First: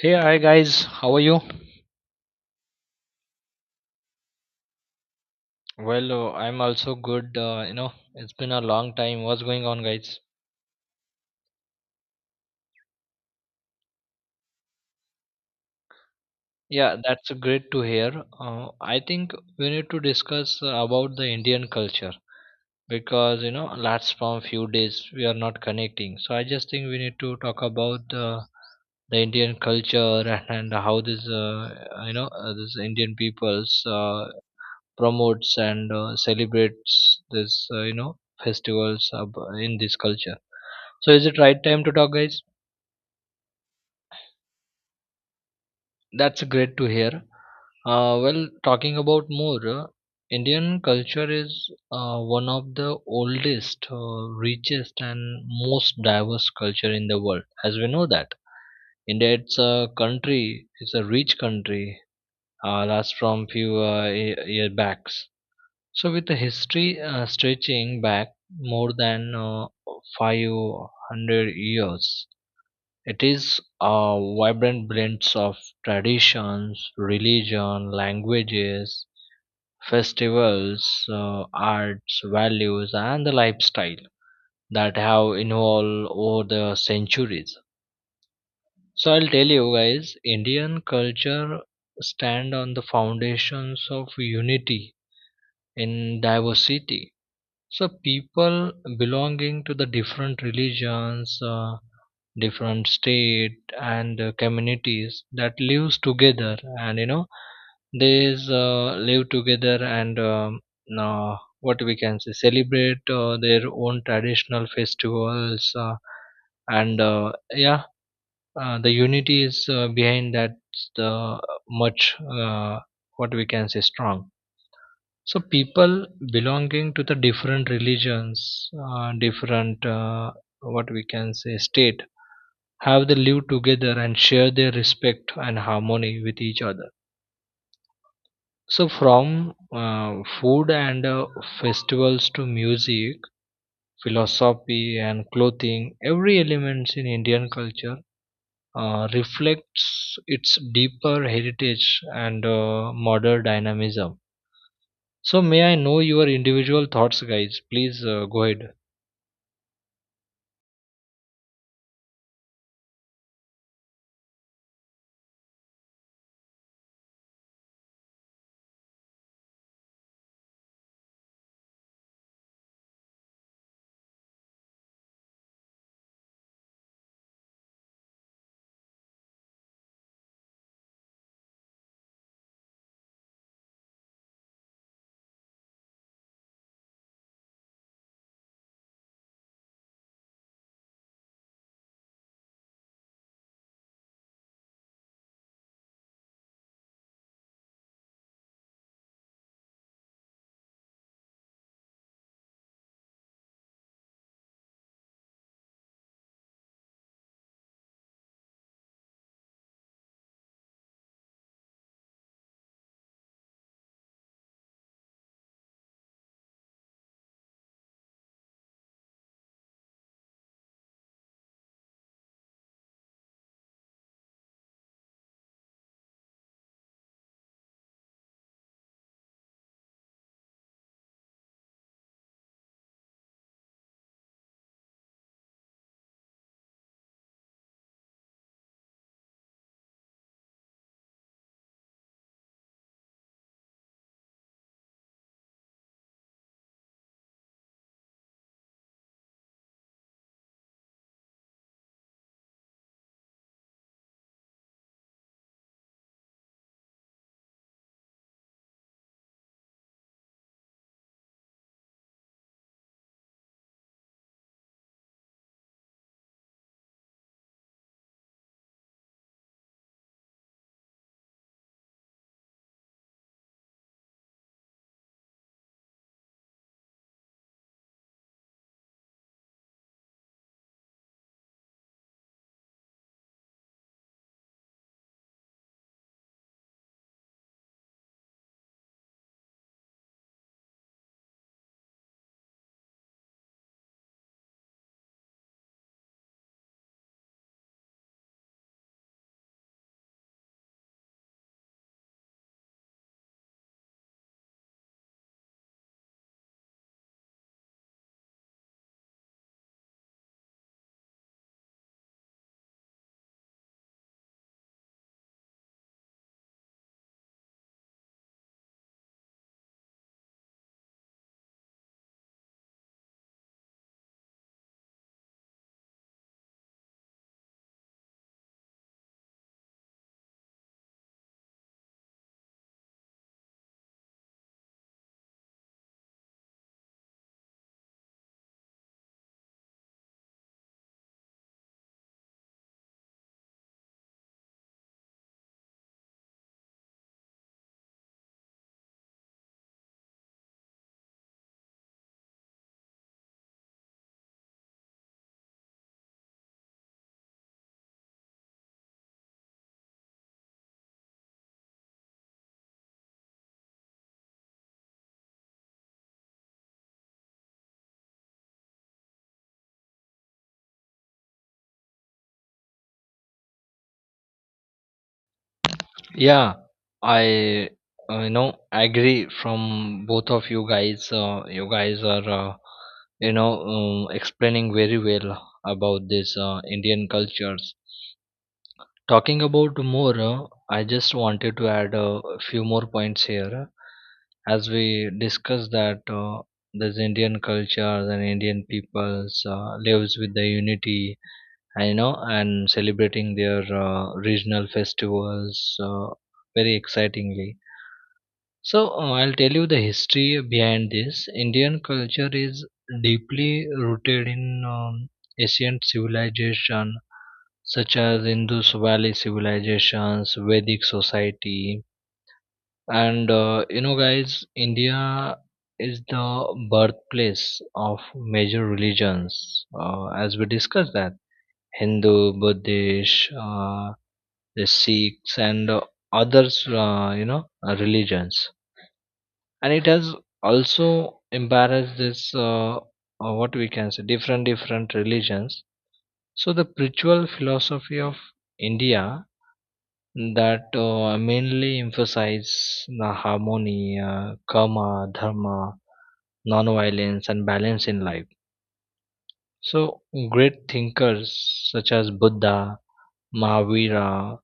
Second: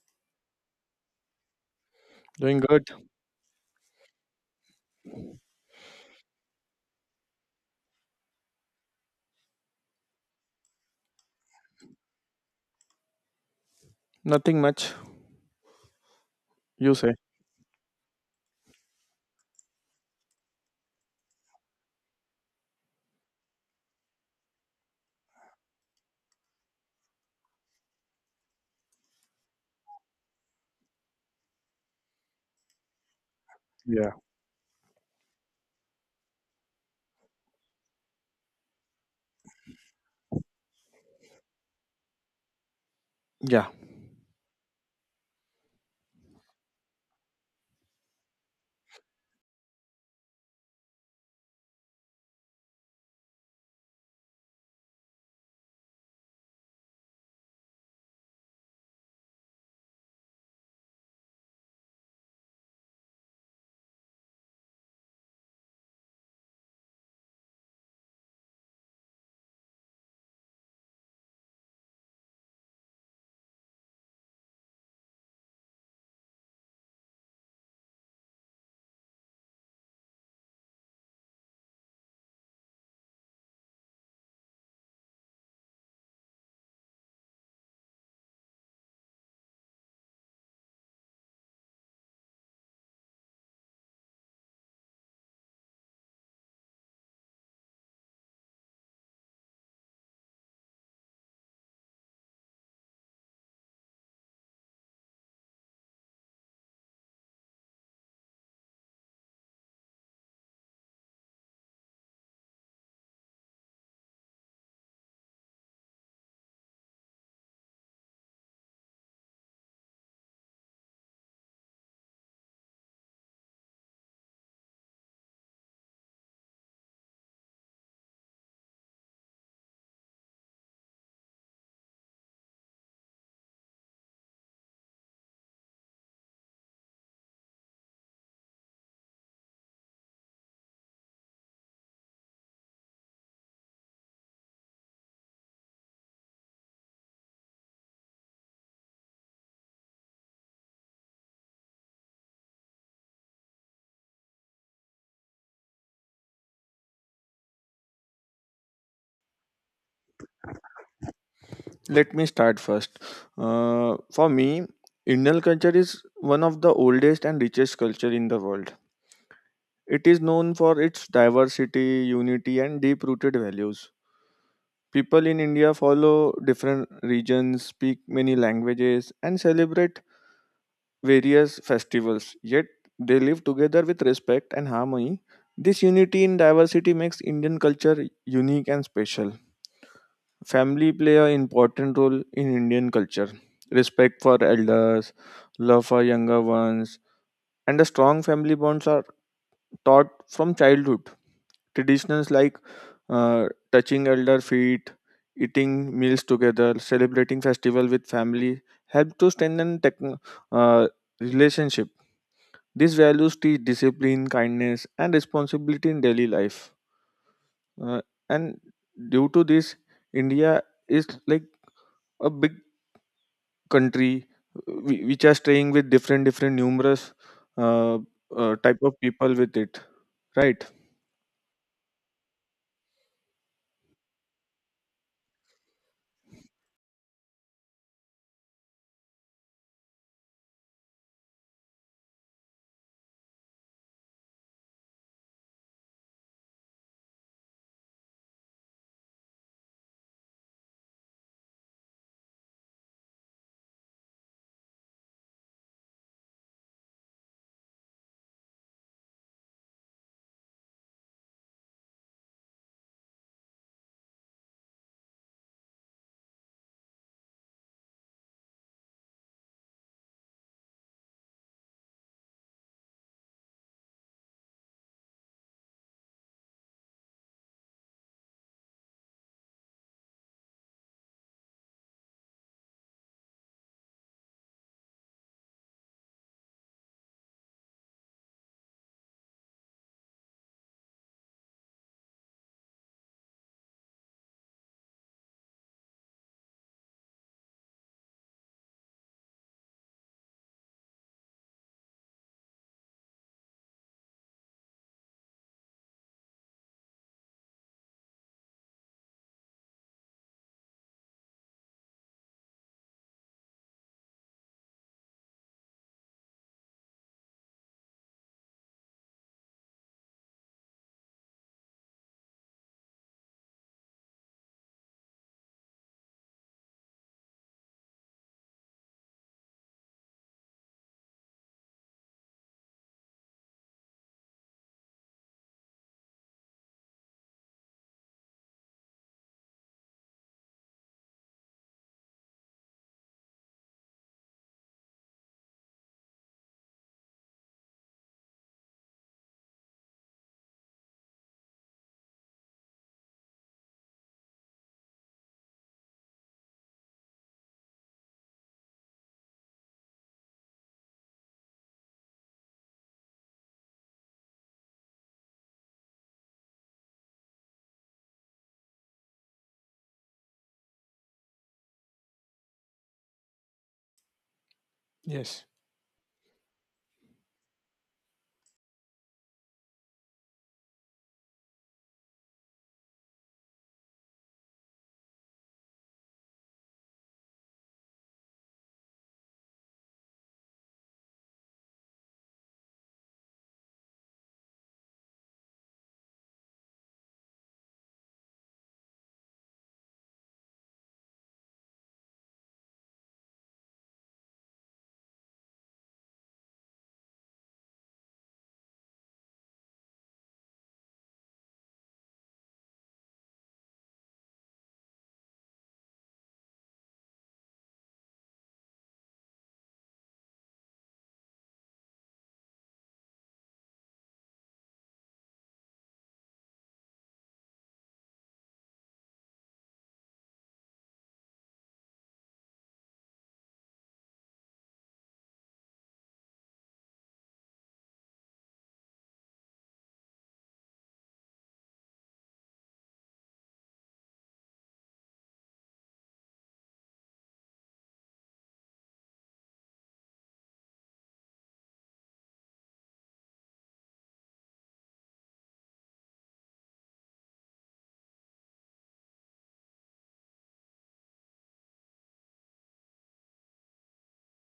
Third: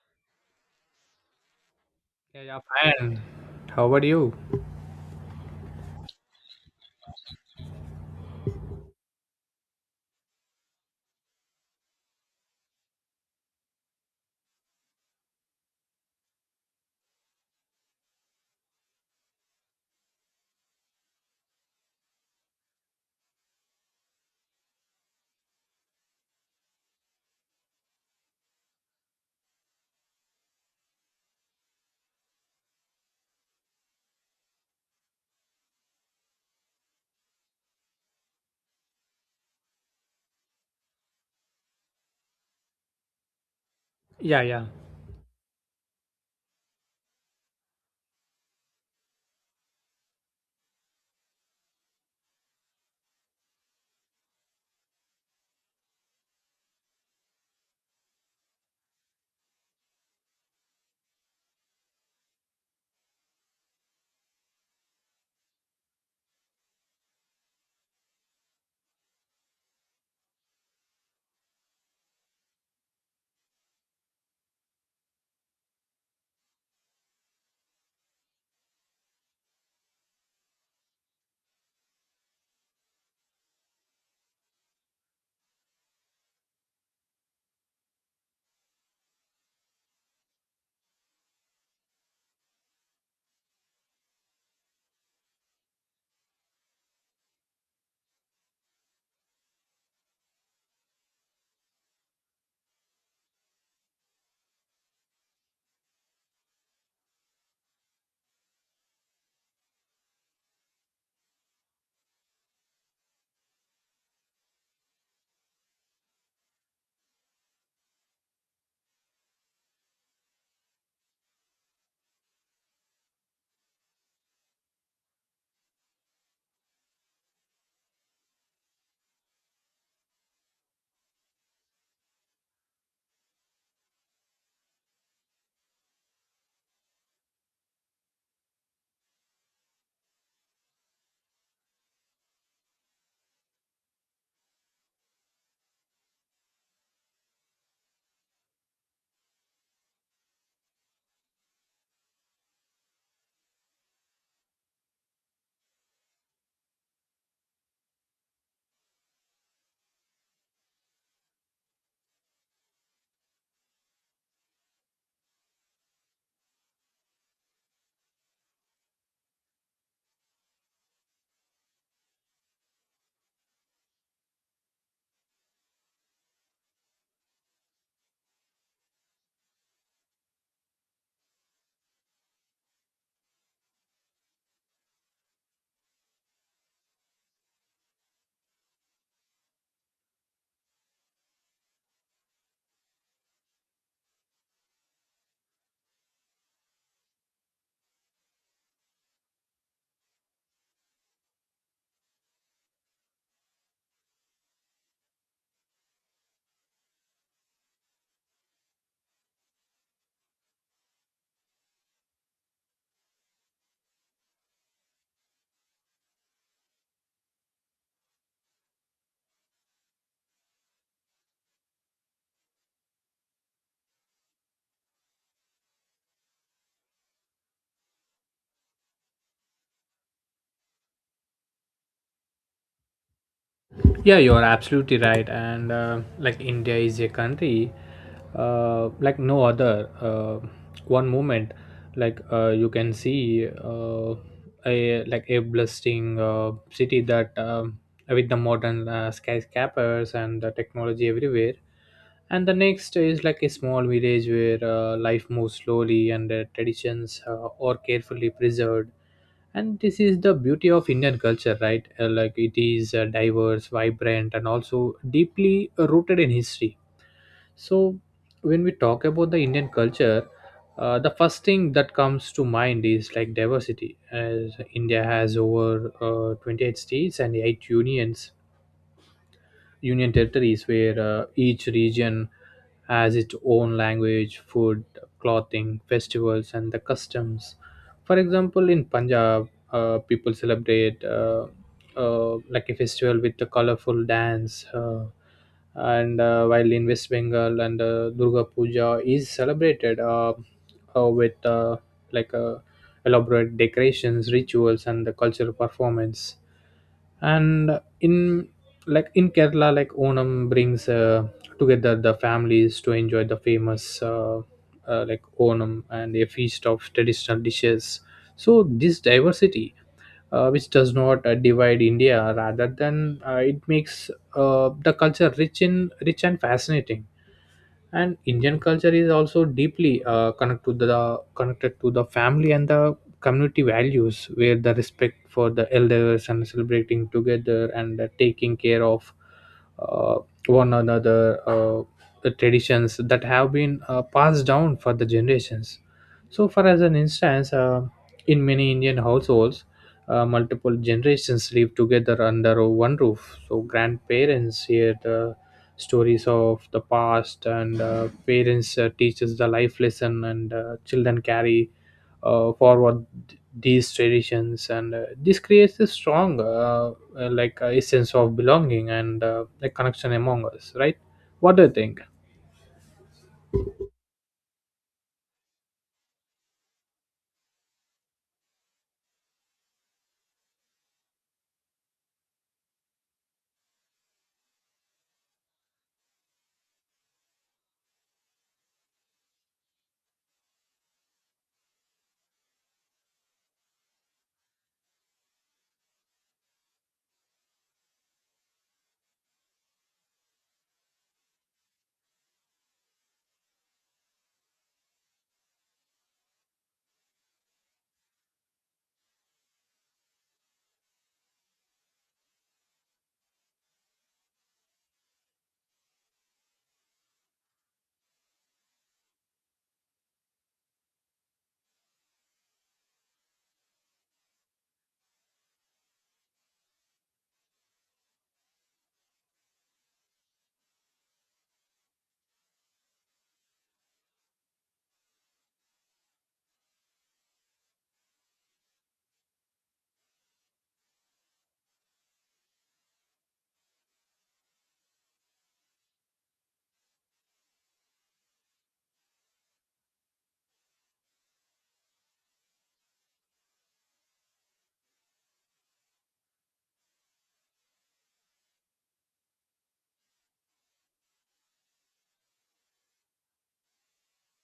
Hey, hi guys, how are you? Yeah, yeah, Doing good. fine. How about you? Well, I'm also good. It's been a long time. What's going on, guys? Nothing much. You Yeah, say. that's great to hear. I think we need to discuss about the Indian culture because you know, last from few days we are not connecting. So I just think we need to talk about the Indian culture and how this this Indian people's Yeah. Promotes and celebrates this festivals of, in this culture. So is it right time to talk, guys? Yeah. Yeah, yeah, That's great to hear. Well, talking about more, indian culture is one of the oldest, richest and most diverse culture in the world. As we know that india, it's a country, it's a rich country, last from few year backs. So, with the history stretching back more than 500 years, it is a vibrant blend of traditions, religion, languages, festivals, arts, values, and the lifestyle that have evolved over the centuries. So, I'll tell you guys, Indian culture stand on the foundations of unity in diversity. So people belonging to the different religions, different state and communities that lives together, and they live together and what we can say celebrate their own traditional festivals, and yeah, the unity is behind that the much, uh, what we can say, strong. So people belonging to the different religions, different, what we can say, state, have they live together and share their respect and harmony with each other. So from food and festivals to music, philosophy and clothing, every element in Indian culture reflects its deeper heritage and modern dynamism. So may I know your individual thoughts, guys? Please go ahead. Let me start first. For me, Indian culture is one of the oldest and richest culture in the world. It is known for its diversity, unity, and deep-rooted values. People in India follow different regions, speak many languages, and celebrate various festivals. Yet they live together with respect and harmony. This unity in diversity makes Indian culture unique and special. Family play an important role in Indian culture. Respect for elders, love for younger ones, and the strong family bonds are taught from childhood. Traditions like uh, touching elder feet, eating meals together, celebrating festival with family help to strengthen techn uh, relationship. These values teach discipline, kindness, and responsibility in daily life. Uh, and due to this, India is like a big country which are staying with different different numerous uh, type of people with it, right? yeah, you're absolutely right. And like India is a country, like no other. One moment, like you can see a like a blessing city that with the modern skyscrapers and the technology everywhere. And the next is like a small village where life moves slowly and the traditions are carefully preserved, and this is the beauty of indian culture, right? Like it is diverse, vibrant, and also deeply rooted in history. So when we talk about the indian culture, the first thing that comes to mind is like diversity, as india has over 28 states and 8 unions, union territories, where each region has its own language, food, clothing, festivals, and the customs. For example, in Punjab, people celebrate like a festival with a colorful dance, and while in West Bengal, and Durga Puja is celebrated with like uh, elaborate decorations, rituals, and the cultural performance. And in like in kerala, like onam brings together the families to enjoy the famous like onam and a feast of traditional dishes. So this diversity, which does not divide india, rather than it makes the culture rich and fascinating. And indian culture is also deeply connected to the family and the community values, where the respect for the elders and celebrating together and taking care of uh, one another, uh, the traditions that have been passed down for the generations. So for as an instance, in many indian households, multiple generations live together under one roof, so grandparents here the stories of the past and parents teaches the life lesson and children carry forward these traditions, and this creates a strong a sense of belonging and a connection among us, right? What do you think? Yes. Yeah, I agree from both of you guys. You guys are explaining very well about this Indian cultures. Talking about more, I just wanted to add a few more points here. As we discussed that, this Indian culture and Indian peoples lives with the unity, and you know, and celebrating their regional festivals very excitingly. So I'll tell you the history behind this indian culture is deeply rooted in, um, ancient civilization such as indus valley civilizations, vedic society. And you know guys, india is the birthplace of major religions, as we discussed, that Hindu, Buddhist, the Sikhs and others, you know, religions. And it has also embarrassed this, what we can say, different religions. So the spiritual philosophy of India, that mainly emphasize the harmony, karma, dharma, non-violence, and balance in life. So great thinkers such as Buddha, Mahavira,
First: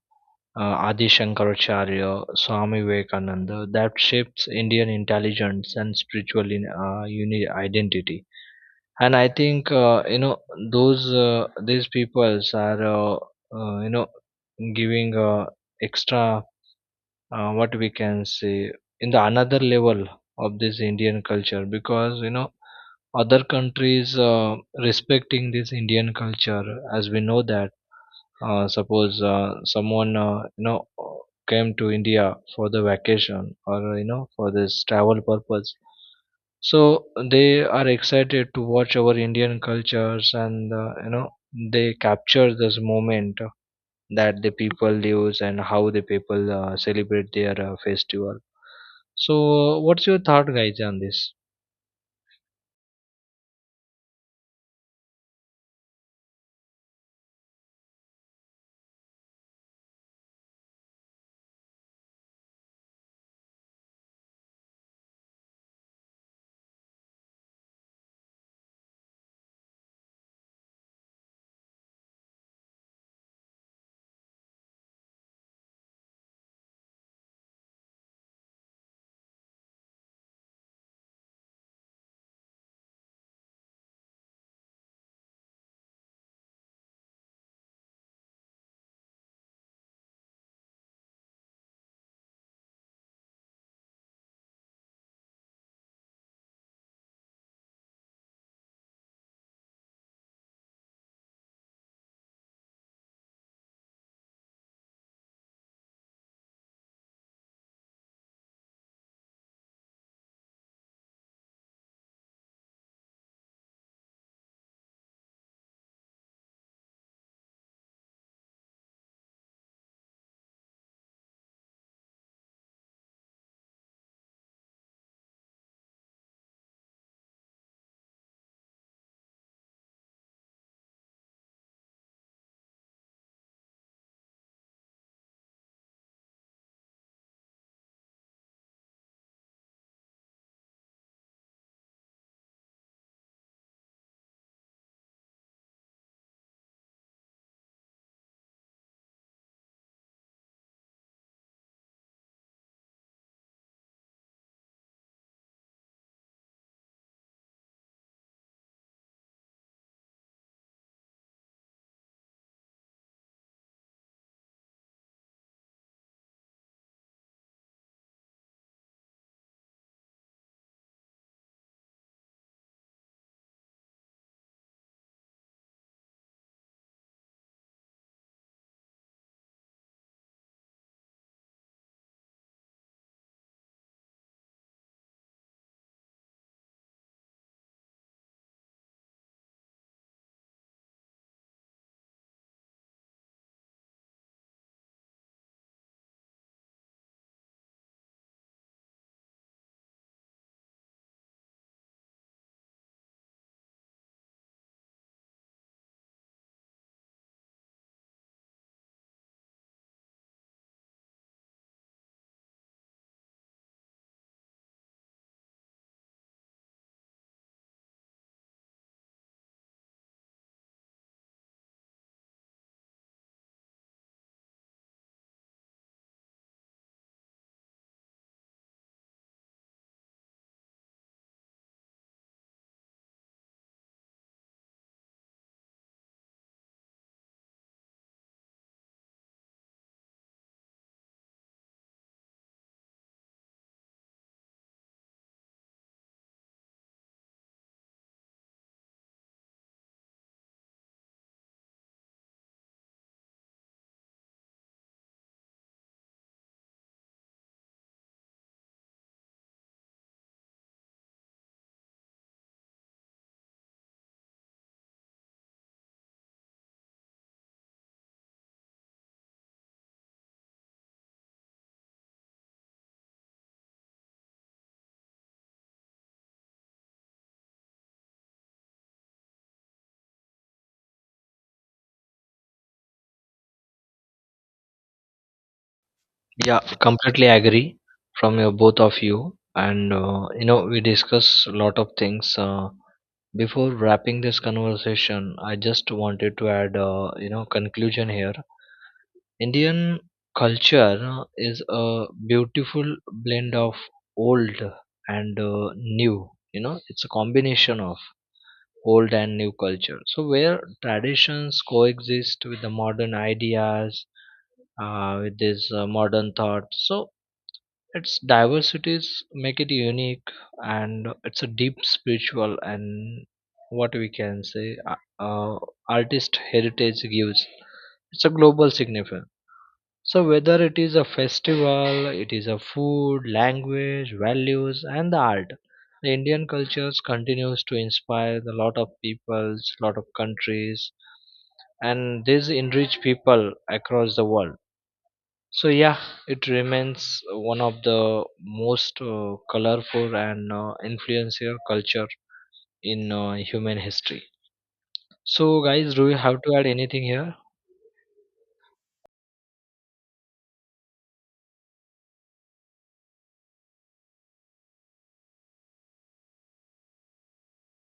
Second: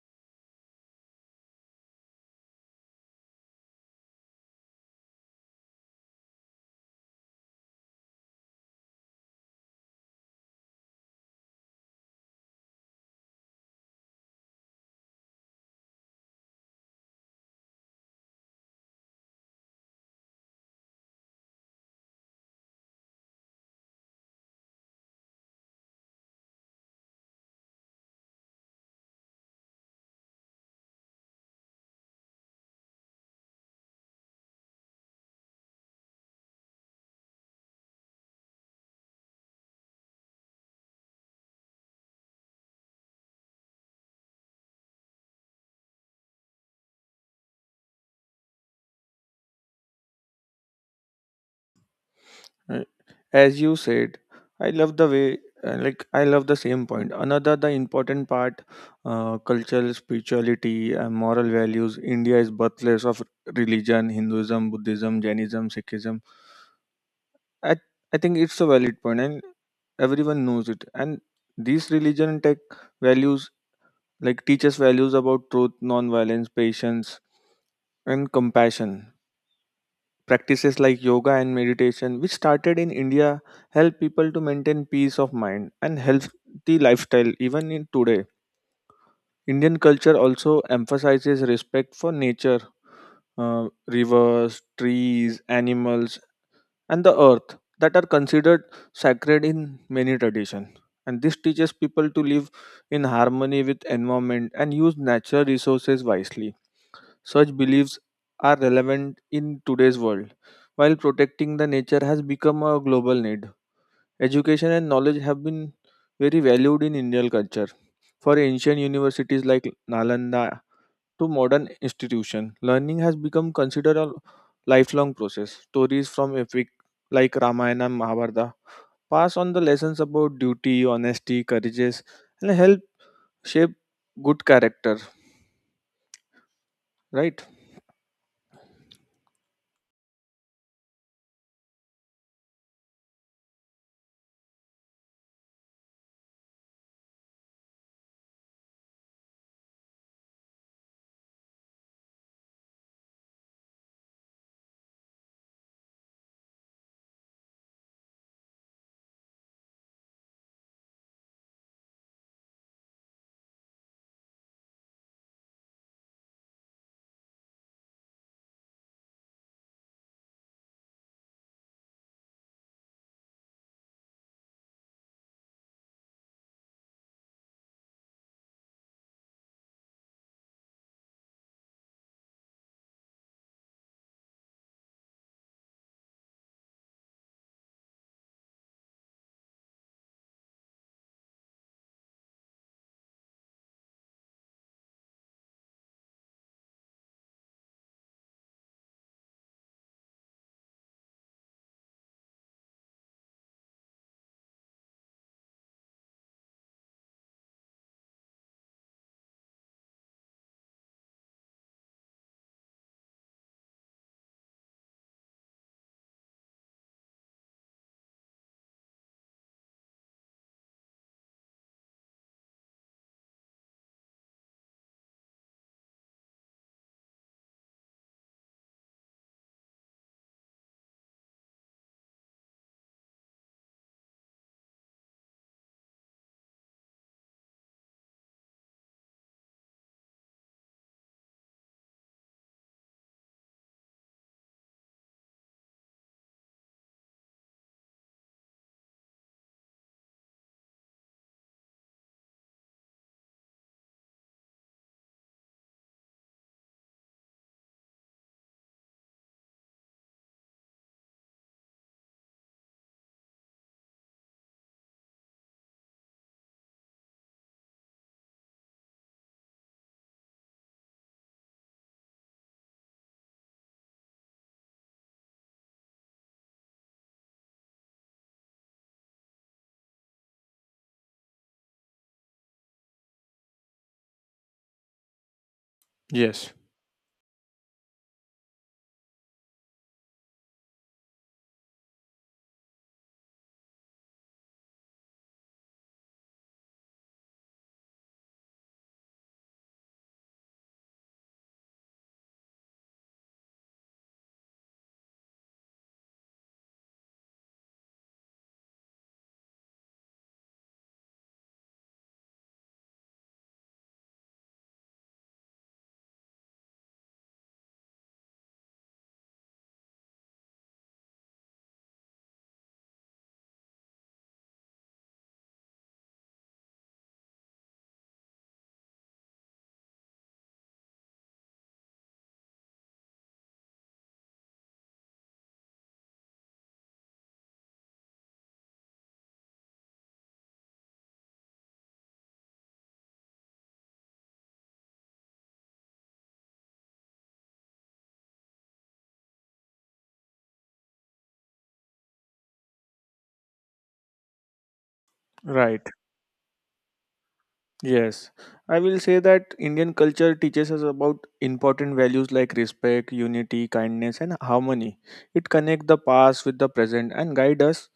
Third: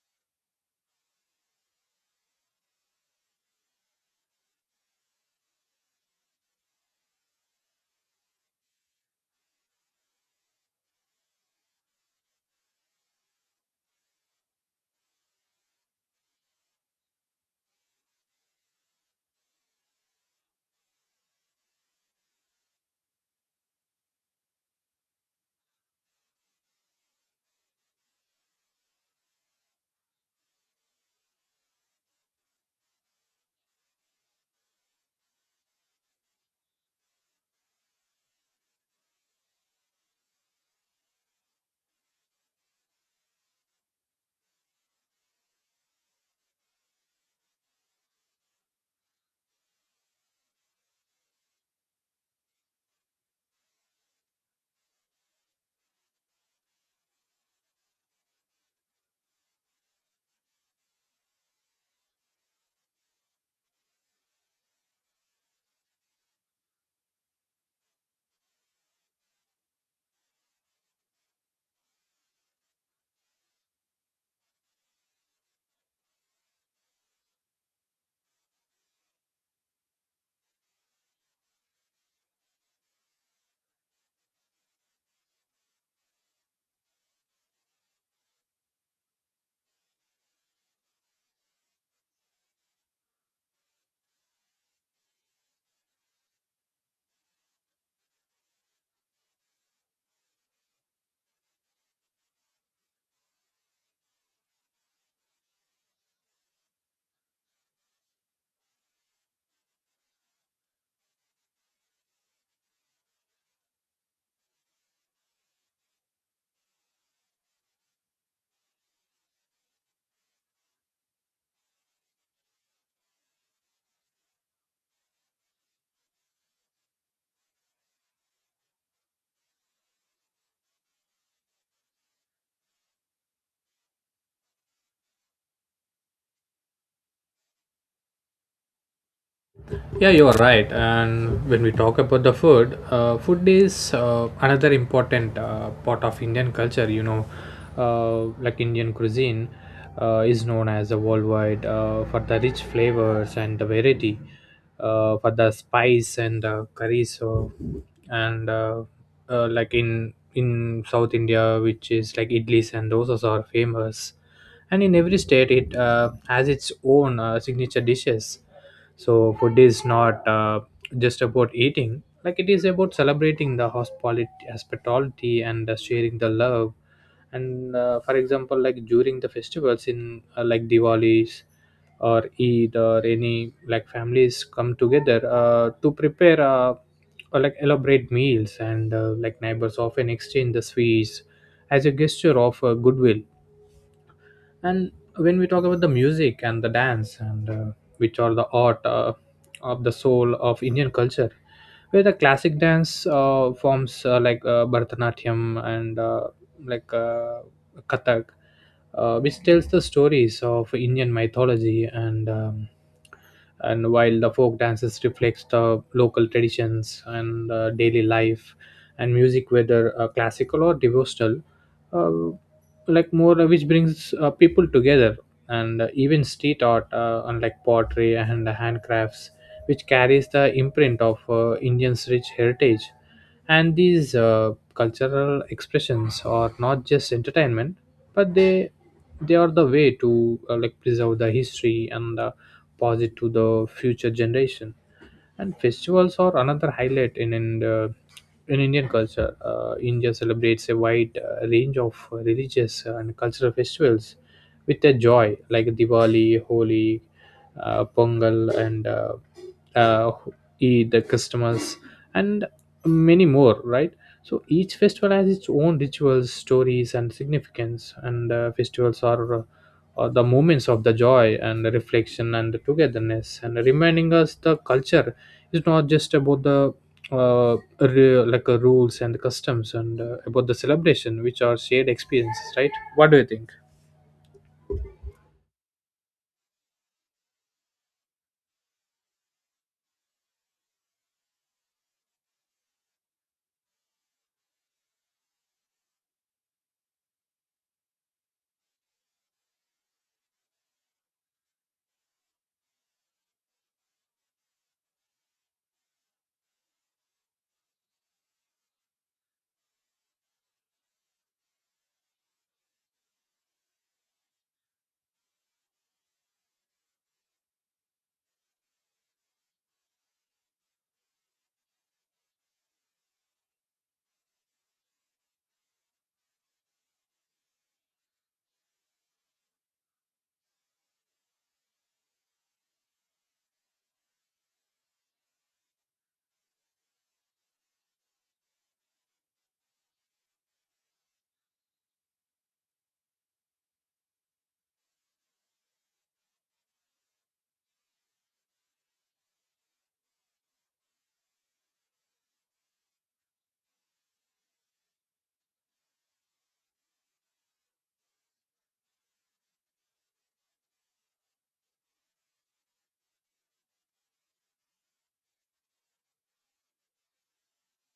Adi Shankaracharya, Swami Vivekananda, that shapes Indian intelligence and spiritual identity. And I think, those, these peoples are, uh, you know giving extra, what we can say, in the another level of this Indian culture, because you know, other countries respecting this Indian culture. As we know that, suppose someone came to india for the vacation, or you know, for this travel purpose. So they are excited to watch our indian cultures, and you know, they capture this moment that the people lives and how the people celebrate their festival. So what's your thought, guys, on this? Uh, as you said, I love the way, like I love the same point, another the important part, cultural spirituality and moral values. India is birthplace of religion, hinduism, buddhism, jainism, sikhism. i, I think it's a valid point, and everyone knows it, and these religion take values like teaches values about truth, nonviolence, patience, and compassion. Practices like yoga and meditation, which started in India, help people to maintain peace of mind and healthy lifestyle even in today. Indian culture also emphasizes respect for nature, rivers, trees, animals, and the earth that are considered sacred in many traditions. And this teaches people to live in harmony with environment and use natural resources wisely. Such beliefs are relevant in today's world, while protecting the nature has become a global need. Education and knowledge have been very valued in Indian culture. For ancient universities like Nalanda to modern institutions, learning has become considered a lifelong process. Stories from epic like Ramayana and Mahabharata pass on the lessons about duty, honesty, courageous, and help shape good character. Right? Yeah, you're right. And when we talk about the food, food is another important part of Indian culture. You know, like Indian cuisine is known as a worldwide for the rich flavors and the variety, for the spice and curry. So, and like in South India, which is like idlis and dosas are famous. And in every state, it has its own signature dishes. So food is not just about eating; like it is about celebrating the hospitality, hospitality and sharing the love. And for example, like during the festivals in like Diwali's or Eid or any, like families come together to prepare or like elaborate meals, and like neighbors often exchange the sweets as a gesture of goodwill. And when we talk about the music and the dance and which are the art of the soul of indian culture, where the classic dance forms like bharatanatyam and like uh, kathak, which tells the stories of indian mythology and while the folk dances reflects the local traditions and daily life. And music, whether classical or devotional, uh, like more which brings people together, and even street art, unlike pottery and handcrafts, which carries the imprint of indians rich heritage. And these cultural expressions are not just entertainment, but they are the way to like preserve the history and pass it to the future generation. And festivals are another highlight in Indian culture. India celebrates a wide range of religious and cultural festivals with a joy, like Diwali, Holi, Pongal, and uh, Eid, the Christmas, and many more, right? So each festival has its own rituals, stories, and significance. And festivals are the moments of the joy and the reflection and the togetherness, and reminding us the culture is not just about the rules and customs and about the celebration, which are shared experiences, right? What do you think? Yes. Yeah, completely agree from your both of you. And you know, we discuss a lot of things, before wrapping this conversation, I just wanted to add a, you know, conclusion here. Indian culture is a beautiful blend of old and new. You know, it's a combination of old and new culture. So where traditions coexist with the modern ideas, with this modern thought. So its diversities make it unique, and it's a deep spiritual and, what we can say, uh, artist heritage gives. It's a global significance. So whether it is a festival, it is a food, language, values, and the art, the Indian cultures continues to inspire a lot of peoples, lot of countries, and these enrich people across the world. So yeah, it remains one of the most colorful and influential culture in human history. So Right. guys, do you have to add anything here? Yes, I will say that Indian culture teaches us about important values like respect, unity, kindness, and harmony. It connects the past with the present and guide us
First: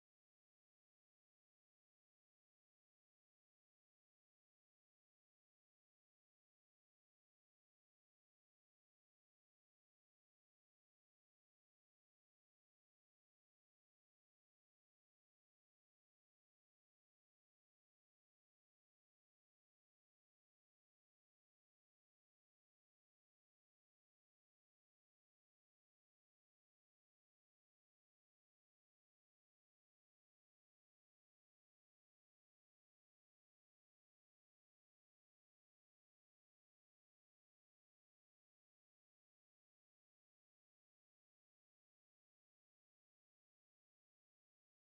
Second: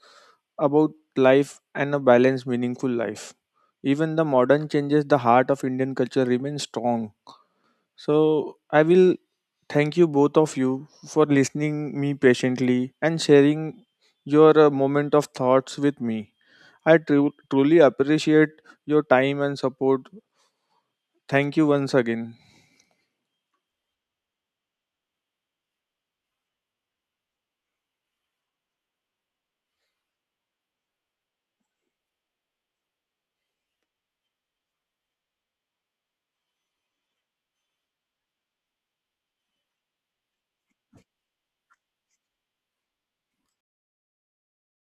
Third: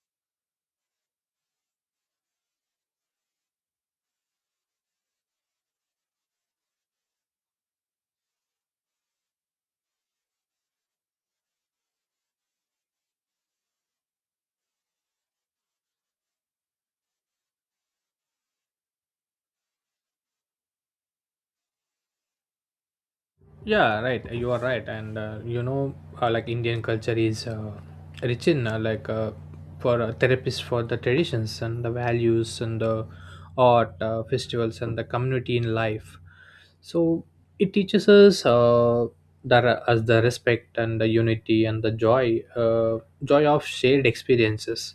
about life and a balanced, meaningful life. Even the modern changes, the heart of Indian culture remains strong. So I will thank you both of you for listening me patiently and sharing your moment of thoughts with me. I truly appreciate your time and support. Thank you once again. Yeah, right. You are right, and you know, like Indian culture is rich in like for therapists for the traditions and the values and the art, festivals and the community in life. So it teaches us that as the respect and the unity and the joy, joy of shared experiences.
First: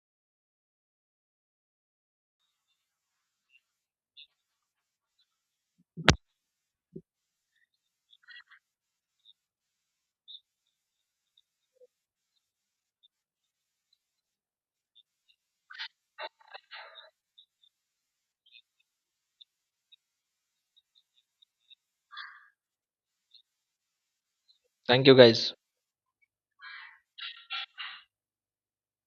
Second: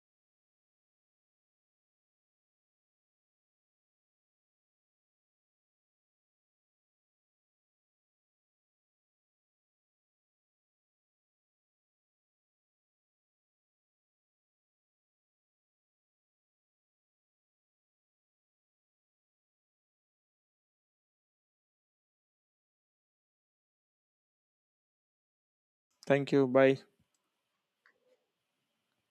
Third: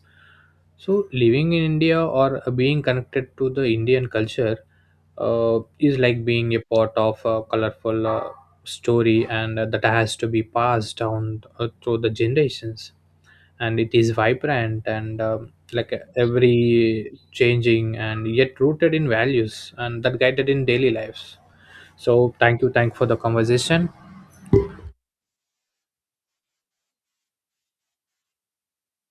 So living in India or being connected to the Indian culture is like being a part of a colorful story and that has to be passed down through the generations. And it is vibrant and every changing and yet rooted in values, and that guided in daily lives. So thank you, thank for the conversation. Thank you, guys. Thank you. Bye.